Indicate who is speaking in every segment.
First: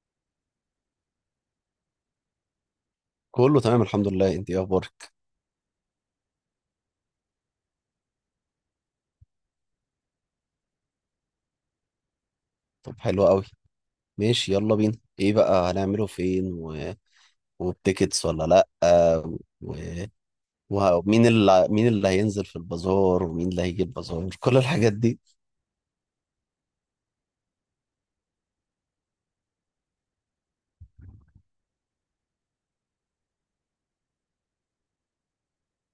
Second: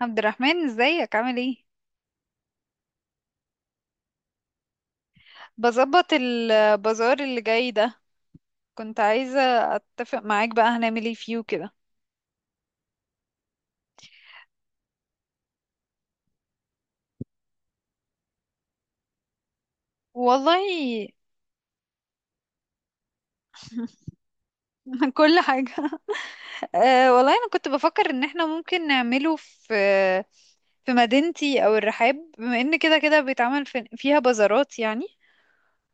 Speaker 1: عبد الرحمن، ازيك؟ عامل ايه؟
Speaker 2: كله تمام، الحمد لله. انت ايه اخبارك؟
Speaker 1: بظبط، البازار اللي جاي ده، كنت عايزة اتفق معاك بقى هنعمل ايه فيه كده.
Speaker 2: طب حلو قوي. ماشي، يلا بينا. ايه بقى هنعمله فين وبتيكتس ولا لا؟ و...
Speaker 1: والله.
Speaker 2: ومين اللي هينزل في البازار، ومين اللي هيجي البازار؟ كل الحاجات دي.
Speaker 1: كل حاجة. أه، والله انا كنت بفكر ان احنا ممكن نعمله في مدينتي او الرحاب، بما ان كده كده بيتعمل فيها بازارات يعني.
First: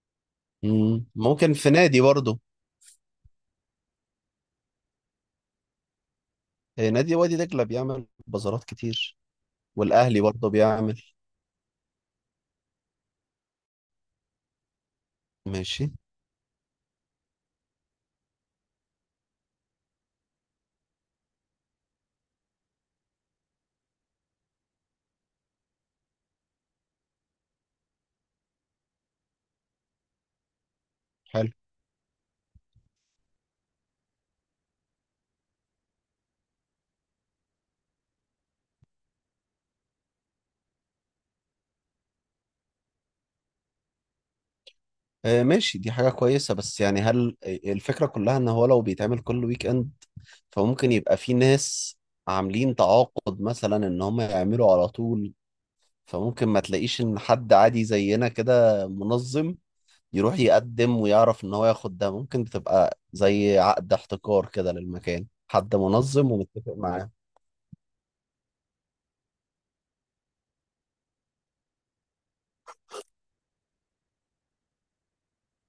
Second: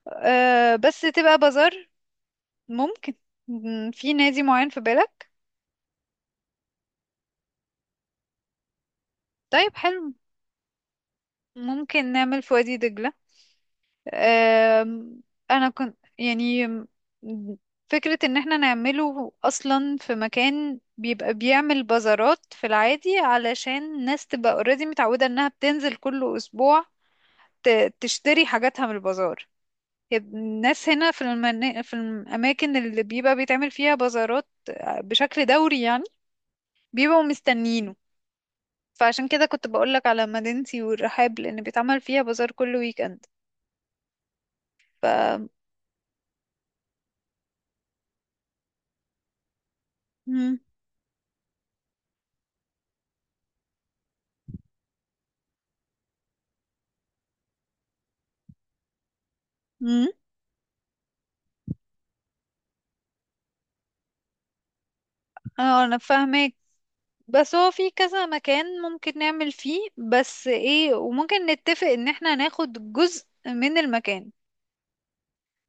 Speaker 1: أه، بس
Speaker 2: مم.
Speaker 1: تبقى
Speaker 2: ممكن في
Speaker 1: بازار.
Speaker 2: نادي برضه.
Speaker 1: ممكن. في نادي معين في بالك؟
Speaker 2: اه، نادي وادي دجلة بيعمل بازارات كتير.
Speaker 1: طيب، حلو.
Speaker 2: والاهلي برضه بيعمل.
Speaker 1: ممكن نعمل في وادي دجلة. آم، انا
Speaker 2: ماشي.
Speaker 1: كنت يعني فكرة ان احنا نعمله اصلا في مكان بيبقى بيعمل بازارات في العادي علشان الناس تبقى اوريدي متعودة انها بتنزل كل اسبوع. تشتري حاجاتها من البازار. الناس هنا
Speaker 2: حلو.
Speaker 1: في الاماكن اللي بيبقى بيتعمل فيها بازارات بشكل دوري يعني، بيبقوا مستنينه. فعشان كده كنت بقولك على مدينتي والرحاب لان بيتعمل فيها بازار كل ويك اند. ف
Speaker 2: اه ماشي، دي حاجة كويسة بس يعني هل الفكرة كلها ان هو لو بيتعمل كل ويك اند
Speaker 1: مم.
Speaker 2: فممكن يبقى في ناس عاملين تعاقد مثلا ان هم يعملوا على طول، فممكن ما تلاقيش ان حد عادي زينا كده منظم
Speaker 1: مم.
Speaker 2: يروح يقدم ويعرف ان هو ياخد ده. ممكن بتبقى زي عقد احتكار كده للمكان، حد
Speaker 1: اه، انا
Speaker 2: منظم
Speaker 1: فاهمك.
Speaker 2: ومتفق معاه.
Speaker 1: بس هو في كذا مكان ممكن نعمل فيه بس ايه، وممكن نتفق ان احنا ناخد جزء من المكان،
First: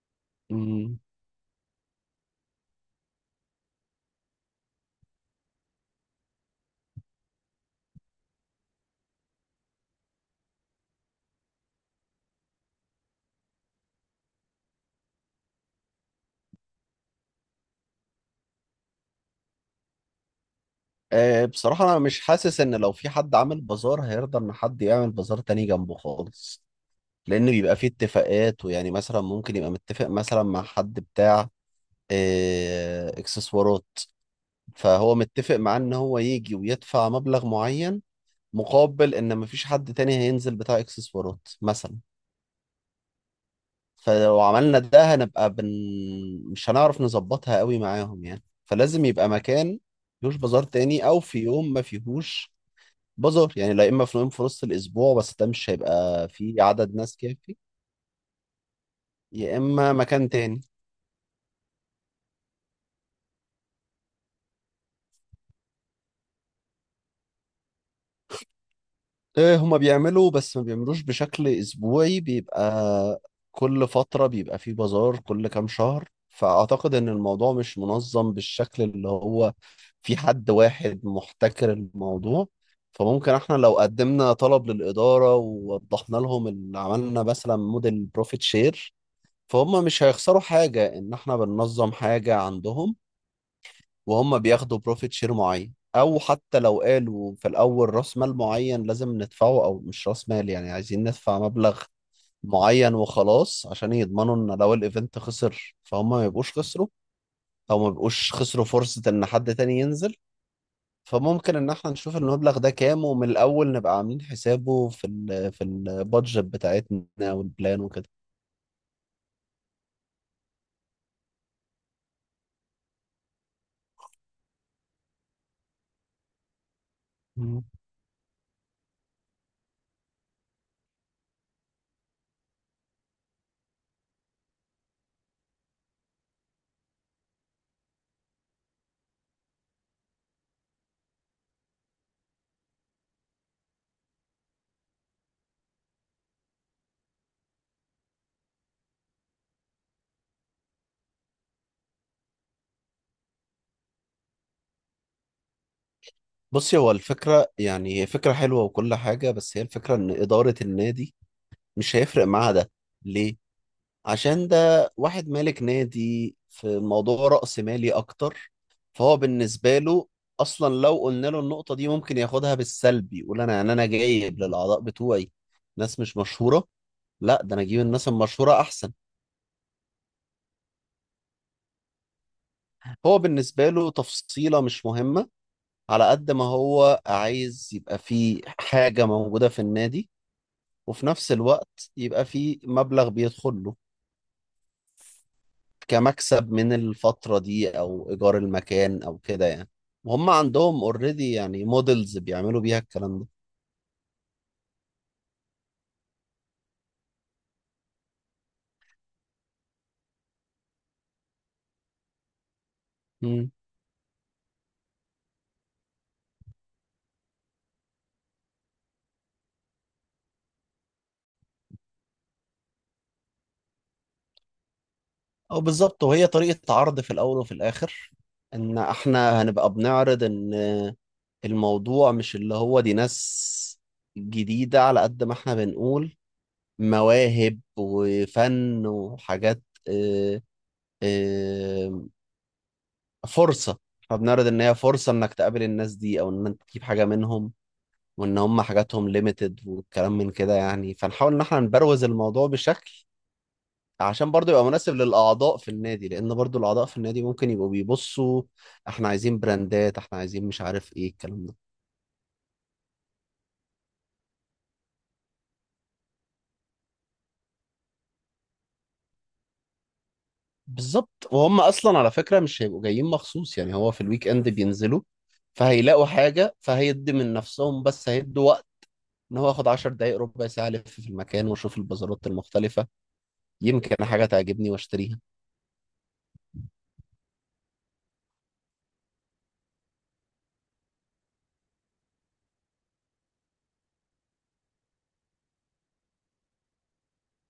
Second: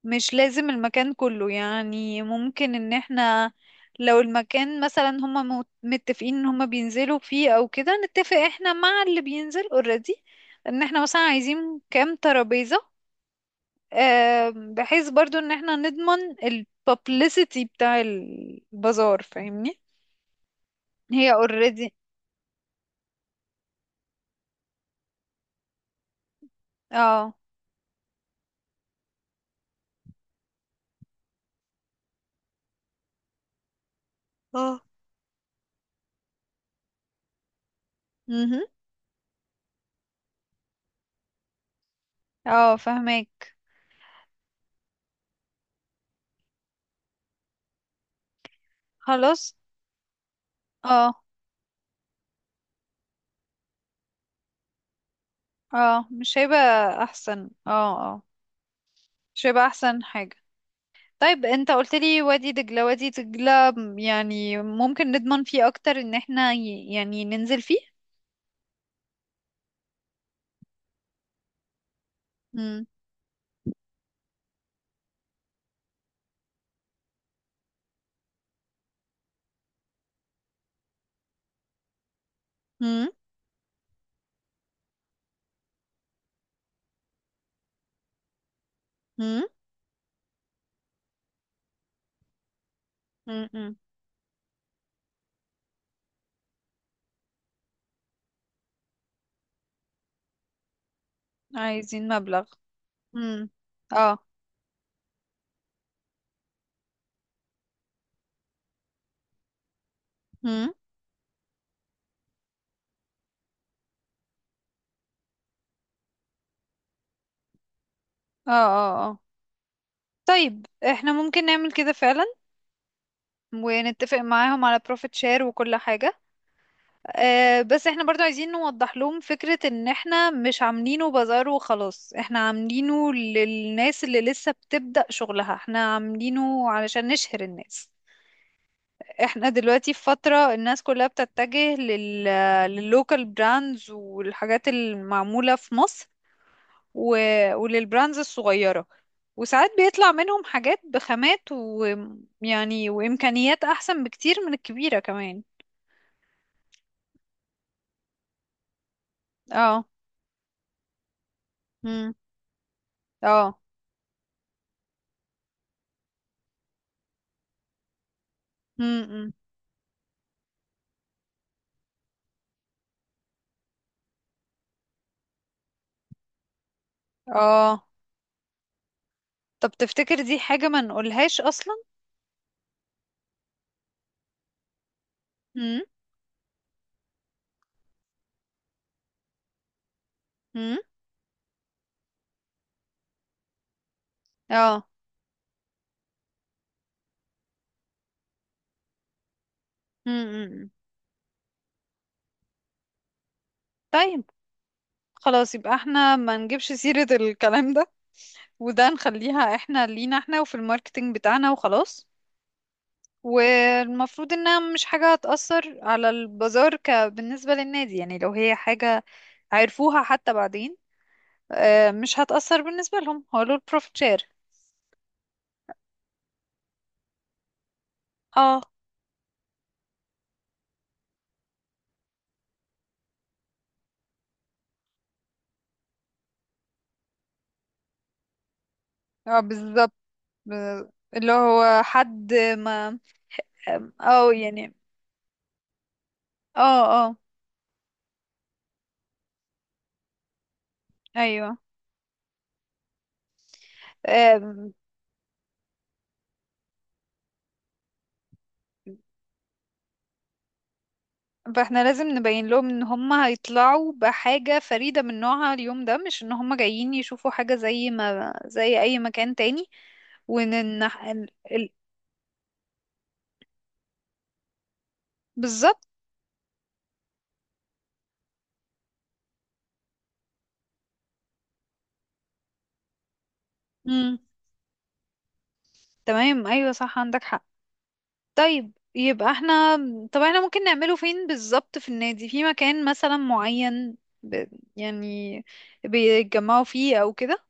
Speaker 1: مش لازم
Speaker 2: مم.
Speaker 1: المكان كله، يعني ممكن ان احنا لو المكان مثلا هما متفقين ان هما بينزلوا فيه او كده، نتفق احنا مع اللي بينزل اوريدي ان احنا مثلا عايزين كام ترابيزة، بحيث برضو ان احنا نضمن البابليسيتي بتاع البازار، فاهمني؟ هي
Speaker 2: أه، بصراحة
Speaker 1: اوريدي.
Speaker 2: أنا مش حاسس إن لو في حد عامل بازار هيرضى إن حد يعمل بازار تاني جنبه خالص،
Speaker 1: اه،
Speaker 2: لأن بيبقى فيه اتفاقات ويعني مثلا ممكن يبقى متفق مثلا مع حد بتاع إكسسوارات،
Speaker 1: اه.
Speaker 2: فهو متفق معاه ان هو يجي ويدفع مبلغ معين
Speaker 1: مهم.
Speaker 2: مقابل ان مفيش حد تاني هينزل بتاع اكسسوارات مثلا.
Speaker 1: اه، فهمك.
Speaker 2: فلو عملنا ده هنبقى مش هنعرف نظبطها قوي معاهم يعني، فلازم يبقى
Speaker 1: خلاص.
Speaker 2: مكان مفيهوش بازار تاني او
Speaker 1: اه،
Speaker 2: في يوم ما فيهوش بازار يعني، لا اما في يوم في نص الاسبوع، بس ده مش
Speaker 1: اه،
Speaker 2: هيبقى
Speaker 1: مش
Speaker 2: فيه
Speaker 1: هيبقى
Speaker 2: عدد ناس
Speaker 1: احسن،
Speaker 2: كافي
Speaker 1: اه. اه، مش
Speaker 2: يا
Speaker 1: هيبقى
Speaker 2: اما
Speaker 1: احسن
Speaker 2: مكان
Speaker 1: حاجة.
Speaker 2: تاني.
Speaker 1: طيب، انت قلت لي وادي دجلة وادي دجلة، يعني ممكن نضمن فيه اكتر ان احنا يعني ننزل فيه.
Speaker 2: إيه، هما بيعملوا بس ما بيعملوش بشكل أسبوعي،
Speaker 1: مم.
Speaker 2: بيبقى كل فترة بيبقى فيه بازار كل كام شهر، فأعتقد إن الموضوع مش منظم بالشكل اللي هو في حد واحد محتكر الموضوع.
Speaker 1: مم.
Speaker 2: فممكن احنا لو قدمنا طلب للإدارة ووضحنا لهم اللي عملنا مثلا موديل بروفيت شير،
Speaker 1: مم.
Speaker 2: فهم مش هيخسروا حاجة إن احنا بننظم حاجة عندهم،
Speaker 1: مم. مم.
Speaker 2: وهم بياخدوا بروفيت شير معين، او حتى لو قالوا في الاول راس مال معين لازم ندفعه، او مش راس مال يعني عايزين ندفع مبلغ
Speaker 1: عايزين مبلغ.
Speaker 2: معين
Speaker 1: مم.
Speaker 2: وخلاص عشان
Speaker 1: اه.
Speaker 2: يضمنوا ان لو الايفنت خسر فهم ما يبقوش خسروا، او ما يبقوش خسروا فرصة ان حد تاني ينزل.
Speaker 1: مم.
Speaker 2: فممكن ان احنا نشوف المبلغ ده كام ومن الاول نبقى عاملين حسابه في ال في البادجت بتاعتنا والبلان وكده.
Speaker 1: اه، اه، اه. طيب، احنا ممكن نعمل كده فعلا، ونتفق معاهم على بروفيت شير وكل حاجة.
Speaker 2: مم.
Speaker 1: بس احنا برضو عايزين نوضح لهم فكرة ان احنا مش عاملينه بازار وخلاص، احنا عاملينه للناس اللي لسه بتبدأ شغلها، احنا عاملينه علشان نشهر الناس. احنا دلوقتي في فترة الناس كلها بتتجه لللوكال براندز والحاجات المعمولة في مصر، و... وللبراندز الصغيرة، وساعات بيطلع منهم حاجات بخامات، ويعني، وإمكانيات أحسن بكتير من الكبيرة كمان.
Speaker 2: بصي، هو الفكرة يعني هي فكرة حلوة وكل حاجة، بس هي
Speaker 1: اه.
Speaker 2: الفكرة إن إدارة النادي مش
Speaker 1: مم.
Speaker 2: هيفرق معاها ده. ليه؟
Speaker 1: اه.
Speaker 2: عشان ده واحد مالك نادي في موضوع رأس مالي أكتر، فهو
Speaker 1: مم.
Speaker 2: بالنسبة له أصلا لو قلنا له النقطة دي ممكن ياخدها بالسلب، يقول أنا جايب للأعضاء بتوعي ناس مش مشهورة؟ لا، ده أنا أجيب
Speaker 1: اه.
Speaker 2: الناس المشهورة أحسن.
Speaker 1: طب تفتكر دي حاجة ما نقولهاش اصلا؟
Speaker 2: هو بالنسبة له تفصيلة مش مهمة،
Speaker 1: امم.
Speaker 2: على قد ما هو عايز يبقى فيه حاجة موجودة في النادي
Speaker 1: امم.
Speaker 2: وفي نفس الوقت يبقى فيه مبلغ بيدخل له
Speaker 1: اه.
Speaker 2: كمكسب من الفترة دي أو إيجار المكان أو كده يعني، وهم
Speaker 1: امم.
Speaker 2: عندهم اوريدي يعني موديلز بيعملوا بيها الكلام ده.
Speaker 1: طيب، خلاص، يبقى احنا ما نجيبش سيرة الكلام ده، وده نخليها احنا لينا احنا وفي الماركتينج بتاعنا وخلاص.
Speaker 2: مم.
Speaker 1: والمفروض انها مش حاجة هتأثر على البازار بالنسبة للنادي، يعني لو هي حاجة عرفوها حتى بعدين، مش هتأثر بالنسبة لهم، هو له البروفيت شير.
Speaker 2: أو بالظبط، وهي طريقة عرض في الأول وفي الآخر
Speaker 1: اه،
Speaker 2: إن إحنا هنبقى بنعرض إن الموضوع مش اللي هو دي ناس جديدة، على قد ما إحنا بنقول مواهب وفن
Speaker 1: اه،
Speaker 2: وحاجات.
Speaker 1: بالظبط.
Speaker 2: آه،
Speaker 1: ب- اللي هو
Speaker 2: آه،
Speaker 1: حد ما،
Speaker 2: فرصة، إحنا
Speaker 1: او
Speaker 2: بنعرض إن
Speaker 1: يعني،
Speaker 2: هي فرصة إنك تقابل الناس دي أو إن أنت
Speaker 1: اه،
Speaker 2: تجيب حاجة
Speaker 1: اه،
Speaker 2: منهم، وان هم حاجاتهم ليميتد والكلام من كده يعني، فنحاول ان
Speaker 1: ايوه.
Speaker 2: احنا نبروز الموضوع بشكل عشان برضو يبقى
Speaker 1: آم،
Speaker 2: مناسب للاعضاء في النادي، لان برضو الاعضاء في النادي ممكن يبقوا بيبصوا احنا عايزين براندات، احنا عايزين مش عارف ايه الكلام ده.
Speaker 1: فاحنا لازم نبين لهم ان هم هيطلعوا بحاجة فريدة من نوعها اليوم ده، مش ان هم جايين يشوفوا حاجة زي ما زي اي مكان تاني، وان إن
Speaker 2: بالظبط،
Speaker 1: ال...
Speaker 2: وهم
Speaker 1: ال...
Speaker 2: اصلا على فكرة مش هيبقوا جايين مخصوص يعني، هو في الويك اند بينزلوا
Speaker 1: بالظبط.
Speaker 2: فهيلاقوا حاجة، فهيدي من نفسهم بس هيدوا وقت ان هو ياخد 10 دقايق ربع ساعة الف في المكان واشوف البازارات المختلفة، يمكن
Speaker 1: مم.
Speaker 2: حاجة تعجبني واشتريها.
Speaker 1: تمام، ايوه، صح، عندك حق. طيب، يبقى احنا، طب احنا ممكن نعمله فين بالظبط في النادي، في مكان مثلا معين، ب... يعني بيتجمعوا فيه او كده؟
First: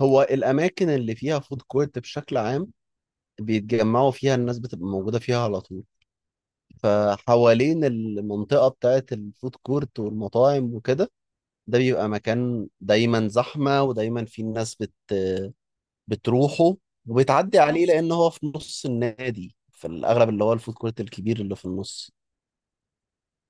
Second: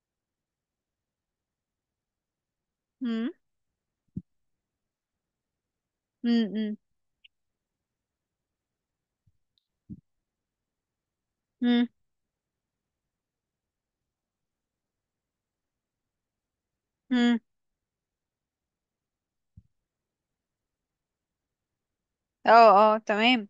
Speaker 2: هو الاماكن اللي فيها فود كورت بشكل عام
Speaker 1: مم.
Speaker 2: بيتجمعوا فيها، الناس بتبقى موجودة فيها على طول،
Speaker 1: مم. مم.
Speaker 2: فحوالين المنطقة بتاعة الفود كورت والمطاعم وكده، ده
Speaker 1: مم.
Speaker 2: بيبقى مكان دايما زحمة ودايما في الناس بتروحه
Speaker 1: مم.
Speaker 2: وبتعدي عليه، لأن هو في نص النادي في الأغلب اللي هو الفود كورت الكبير اللي في النص.
Speaker 1: اه، اه، تمام.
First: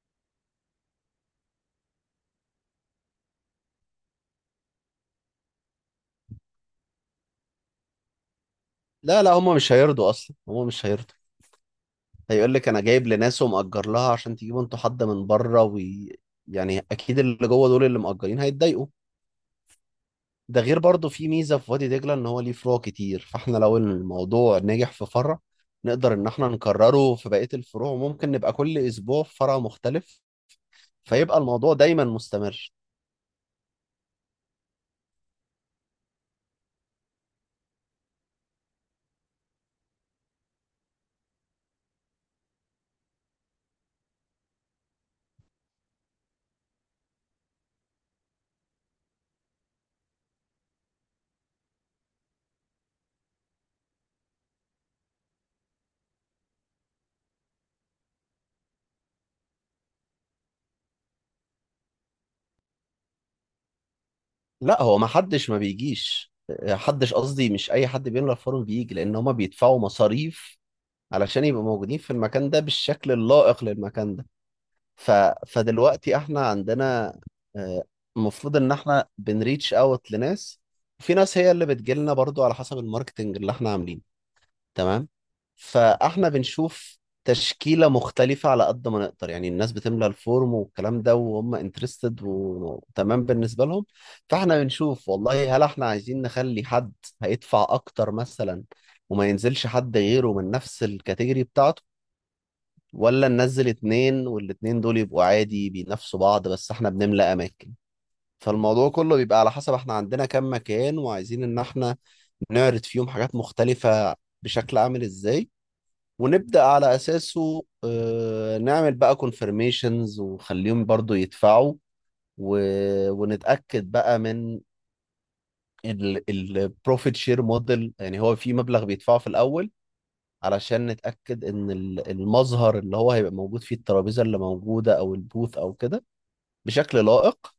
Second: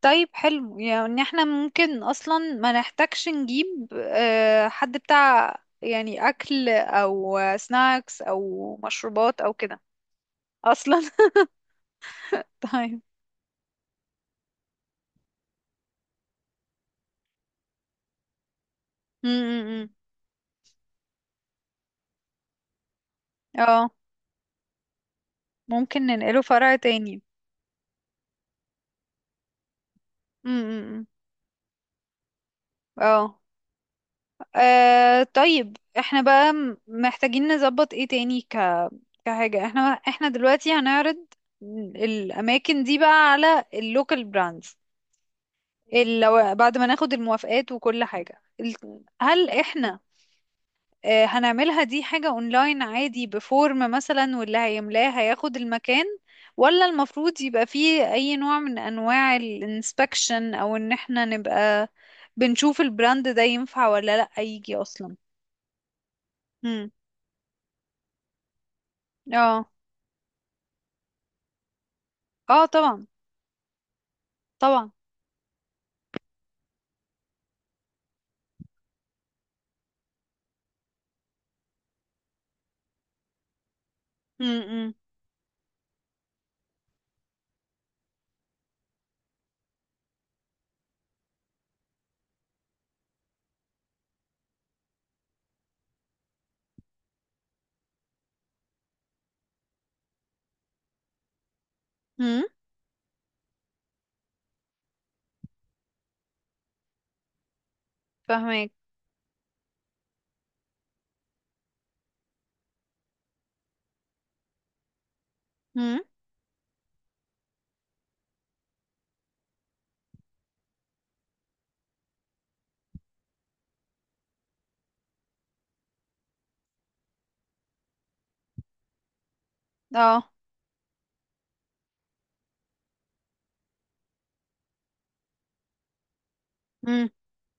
Speaker 1: طيب، حلو، يعني احنا ممكن اصلا ما نحتاجش نجيب حد بتاع يعني اكل او سناكس او
Speaker 2: لا لا،
Speaker 1: مشروبات او
Speaker 2: هما مش
Speaker 1: كده.
Speaker 2: هيرضوا أصلا، هما مش
Speaker 1: اصلا.
Speaker 2: هيرضوا. هيقول لك أنا
Speaker 1: طيب.
Speaker 2: جايب لناس ومأجر لها عشان تجيبوا انتوا حد من بره يعني أكيد اللي جوه دول اللي مأجرين هيتضايقوا.
Speaker 1: م- م- م.
Speaker 2: ده غير برضه في ميزه في وادي دجله ان هو ليه فروع كتير، فاحنا لو
Speaker 1: اه.
Speaker 2: الموضوع نجح في فرع
Speaker 1: ممكن
Speaker 2: نقدر ان
Speaker 1: ننقله
Speaker 2: احنا
Speaker 1: فرع
Speaker 2: نكرره
Speaker 1: تاني.
Speaker 2: في بقيه الفروع، ممكن نبقى كل اسبوع في فرع مختلف
Speaker 1: م- م- م.
Speaker 2: فيبقى الموضوع دايما مستمر.
Speaker 1: اه. طيب، احنا بقى محتاجين نظبط ايه تاني كحاجة، احنا دلوقتي هنعرض الاماكن دي بقى على اللوكال براندز، لو بعد ما ناخد الموافقات وكل حاجة هل احنا هنعملها دي حاجة اونلاين عادي بفورم مثلا، واللي هيملاه هياخد المكان؟ ولا المفروض يبقى فيه اي نوع من انواع الانسبكشن، او ان احنا نبقى بنشوف البراند ده ينفع ولا لا يجي
Speaker 2: لا هو ما
Speaker 1: اصلا؟
Speaker 2: حدش ما بيجيش
Speaker 1: امم.
Speaker 2: حدش قصدي، مش اي حد بيملى فورم بيجي، لان هما
Speaker 1: اه،
Speaker 2: بيدفعوا مصاريف علشان يبقوا موجودين في المكان ده
Speaker 1: اه، طبعا،
Speaker 2: بالشكل اللائق للمكان ده.
Speaker 1: طبعا.
Speaker 2: ف... فدلوقتي احنا عندنا آه، المفروض ان احنا بنريتش اوت لناس، وفي ناس هي اللي بتجيلنا برضو على حسب الماركتنج اللي احنا عاملينه.
Speaker 1: امم.
Speaker 2: تمام. فاحنا بنشوف تشكيلة مختلفة على قد ما نقدر يعني، الناس بتملى الفورم والكلام ده وهم انترستد وتمام بالنسبة لهم، فاحنا بنشوف والله هل احنا عايزين نخلي حد هيدفع اكتر مثلا وما ينزلش حد غيره من نفس الكاتيجوري بتاعته،
Speaker 1: امم.
Speaker 2: ولا ننزل اتنين والاتنين دول يبقوا عادي بينافسوا بعض بس احنا بنملى اماكن.
Speaker 1: فاهمك.
Speaker 2: فالموضوع كله بيبقى على حسب احنا عندنا كام مكان وعايزين ان احنا نعرض فيهم حاجات مختلفة بشكل عامل ازاي،
Speaker 1: امم.
Speaker 2: ونبدأ على اساسه نعمل بقى كونفirmations ونخليهم برضو يدفعوا و... ونتأكد بقى من البروفيت شير موديل. يعني هو في مبلغ بيدفعه في الاول
Speaker 1: اه.
Speaker 2: علشان نتأكد إن المظهر اللي هو هيبقى موجود فيه، الترابيزة اللي موجودة أو البوث أو كده بشكل
Speaker 1: امم.
Speaker 2: لائق،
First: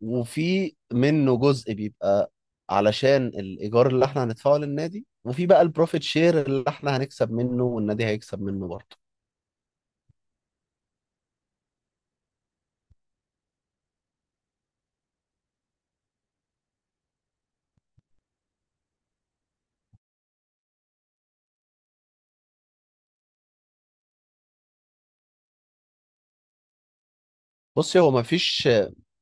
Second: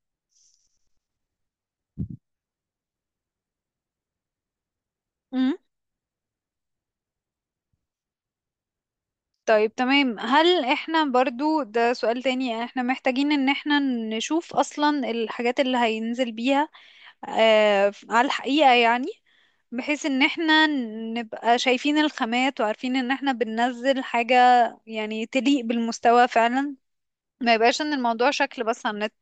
Speaker 2: وفي منه جزء بيبقى علشان الإيجار اللي إحنا هندفعه للنادي، وفي
Speaker 1: امم.
Speaker 2: بقى البروفيت شير اللي إحنا هنكسب منه والنادي هيكسب منه برضه.
Speaker 1: طيب، تمام. هل احنا برضو، ده سؤال تاني، يعني احنا محتاجين ان احنا نشوف اصلا الحاجات اللي هينزل بيها على الحقيقة يعني، بحيث ان احنا نبقى شايفين الخامات وعارفين ان احنا بننزل حاجة يعني تليق بالمستوى فعلا، ما يبقاش ان
Speaker 2: بصي، هو
Speaker 1: الموضوع شكل
Speaker 2: مفيش
Speaker 1: بس على النت؟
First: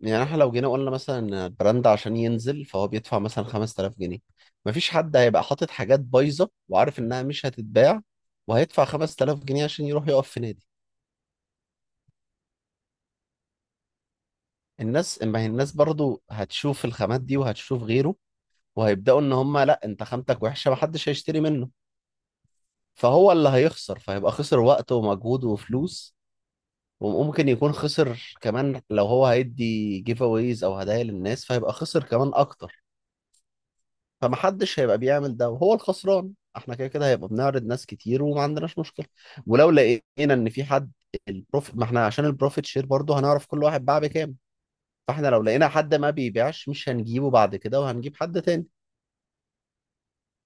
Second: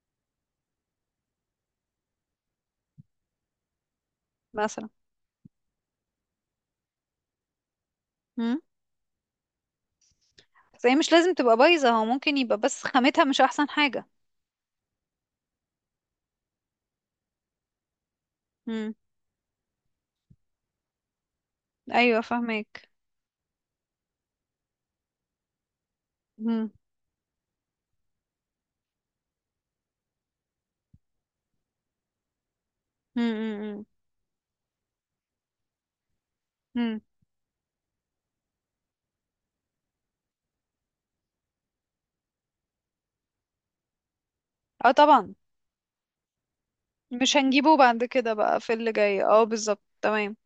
Speaker 2: يعني، إحنا لو جينا قلنا مثلا إن البراند عشان ينزل فهو بيدفع مثلا 5000 جنيه،
Speaker 1: مثلا.
Speaker 2: مفيش حد هيبقى حاطط حاجات بايظة وعارف إنها مش هتتباع
Speaker 1: امم.
Speaker 2: وهيدفع 5000 جنيه عشان يروح يقف في نادي.
Speaker 1: بس هي مش لازم تبقى بايظة، هو ممكن يبقى بس خامتها مش احسن حاجة.
Speaker 2: ما هي الناس برضو هتشوف الخامات دي وهتشوف غيره،
Speaker 1: امم.
Speaker 2: وهيبدأوا ان هم لا انت خامتك وحشة محدش هيشتري منه،
Speaker 1: ايوه، فاهمك.
Speaker 2: فهو اللي هيخسر، فهيبقى خسر وقت ومجهود وفلوس،
Speaker 1: امم.
Speaker 2: وممكن يكون خسر كمان لو هو هيدي جيف اويز او هدايا للناس فهيبقى خسر كمان اكتر.
Speaker 1: امم.
Speaker 2: فمحدش هيبقى بيعمل ده وهو الخسران. احنا كده
Speaker 1: امم.
Speaker 2: كده هيبقى بنعرض ناس كتير وما عندناش مشكلة، ولو لقينا ان في حد ما احنا عشان البروفيت شير برضو هنعرف كل واحد باع بكام،
Speaker 1: اه،
Speaker 2: فاحنا
Speaker 1: طبعا.
Speaker 2: لو لقينا حد ما بيبيعش مش هنجيبه
Speaker 1: مش
Speaker 2: بعد
Speaker 1: هنجيبه
Speaker 2: كده
Speaker 1: بعد
Speaker 2: وهنجيب
Speaker 1: كده
Speaker 2: حد
Speaker 1: بقى
Speaker 2: تاني.
Speaker 1: في اللي جاي، اه، بالظبط، تمام.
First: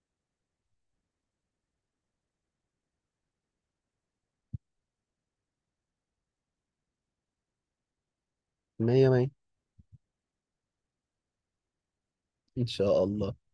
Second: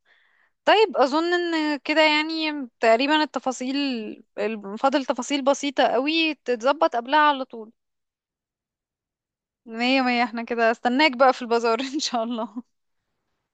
Speaker 1: طيب، اظن ان كده يعني تقريبا التفاصيل، فاضل تفاصيل بسيطة قوي تتظبط قبلها على طول.
Speaker 2: مية مية.
Speaker 1: مية مية. احنا كده استناك بقى في البازار. ان شاء الله.
Speaker 2: ان شاء الله.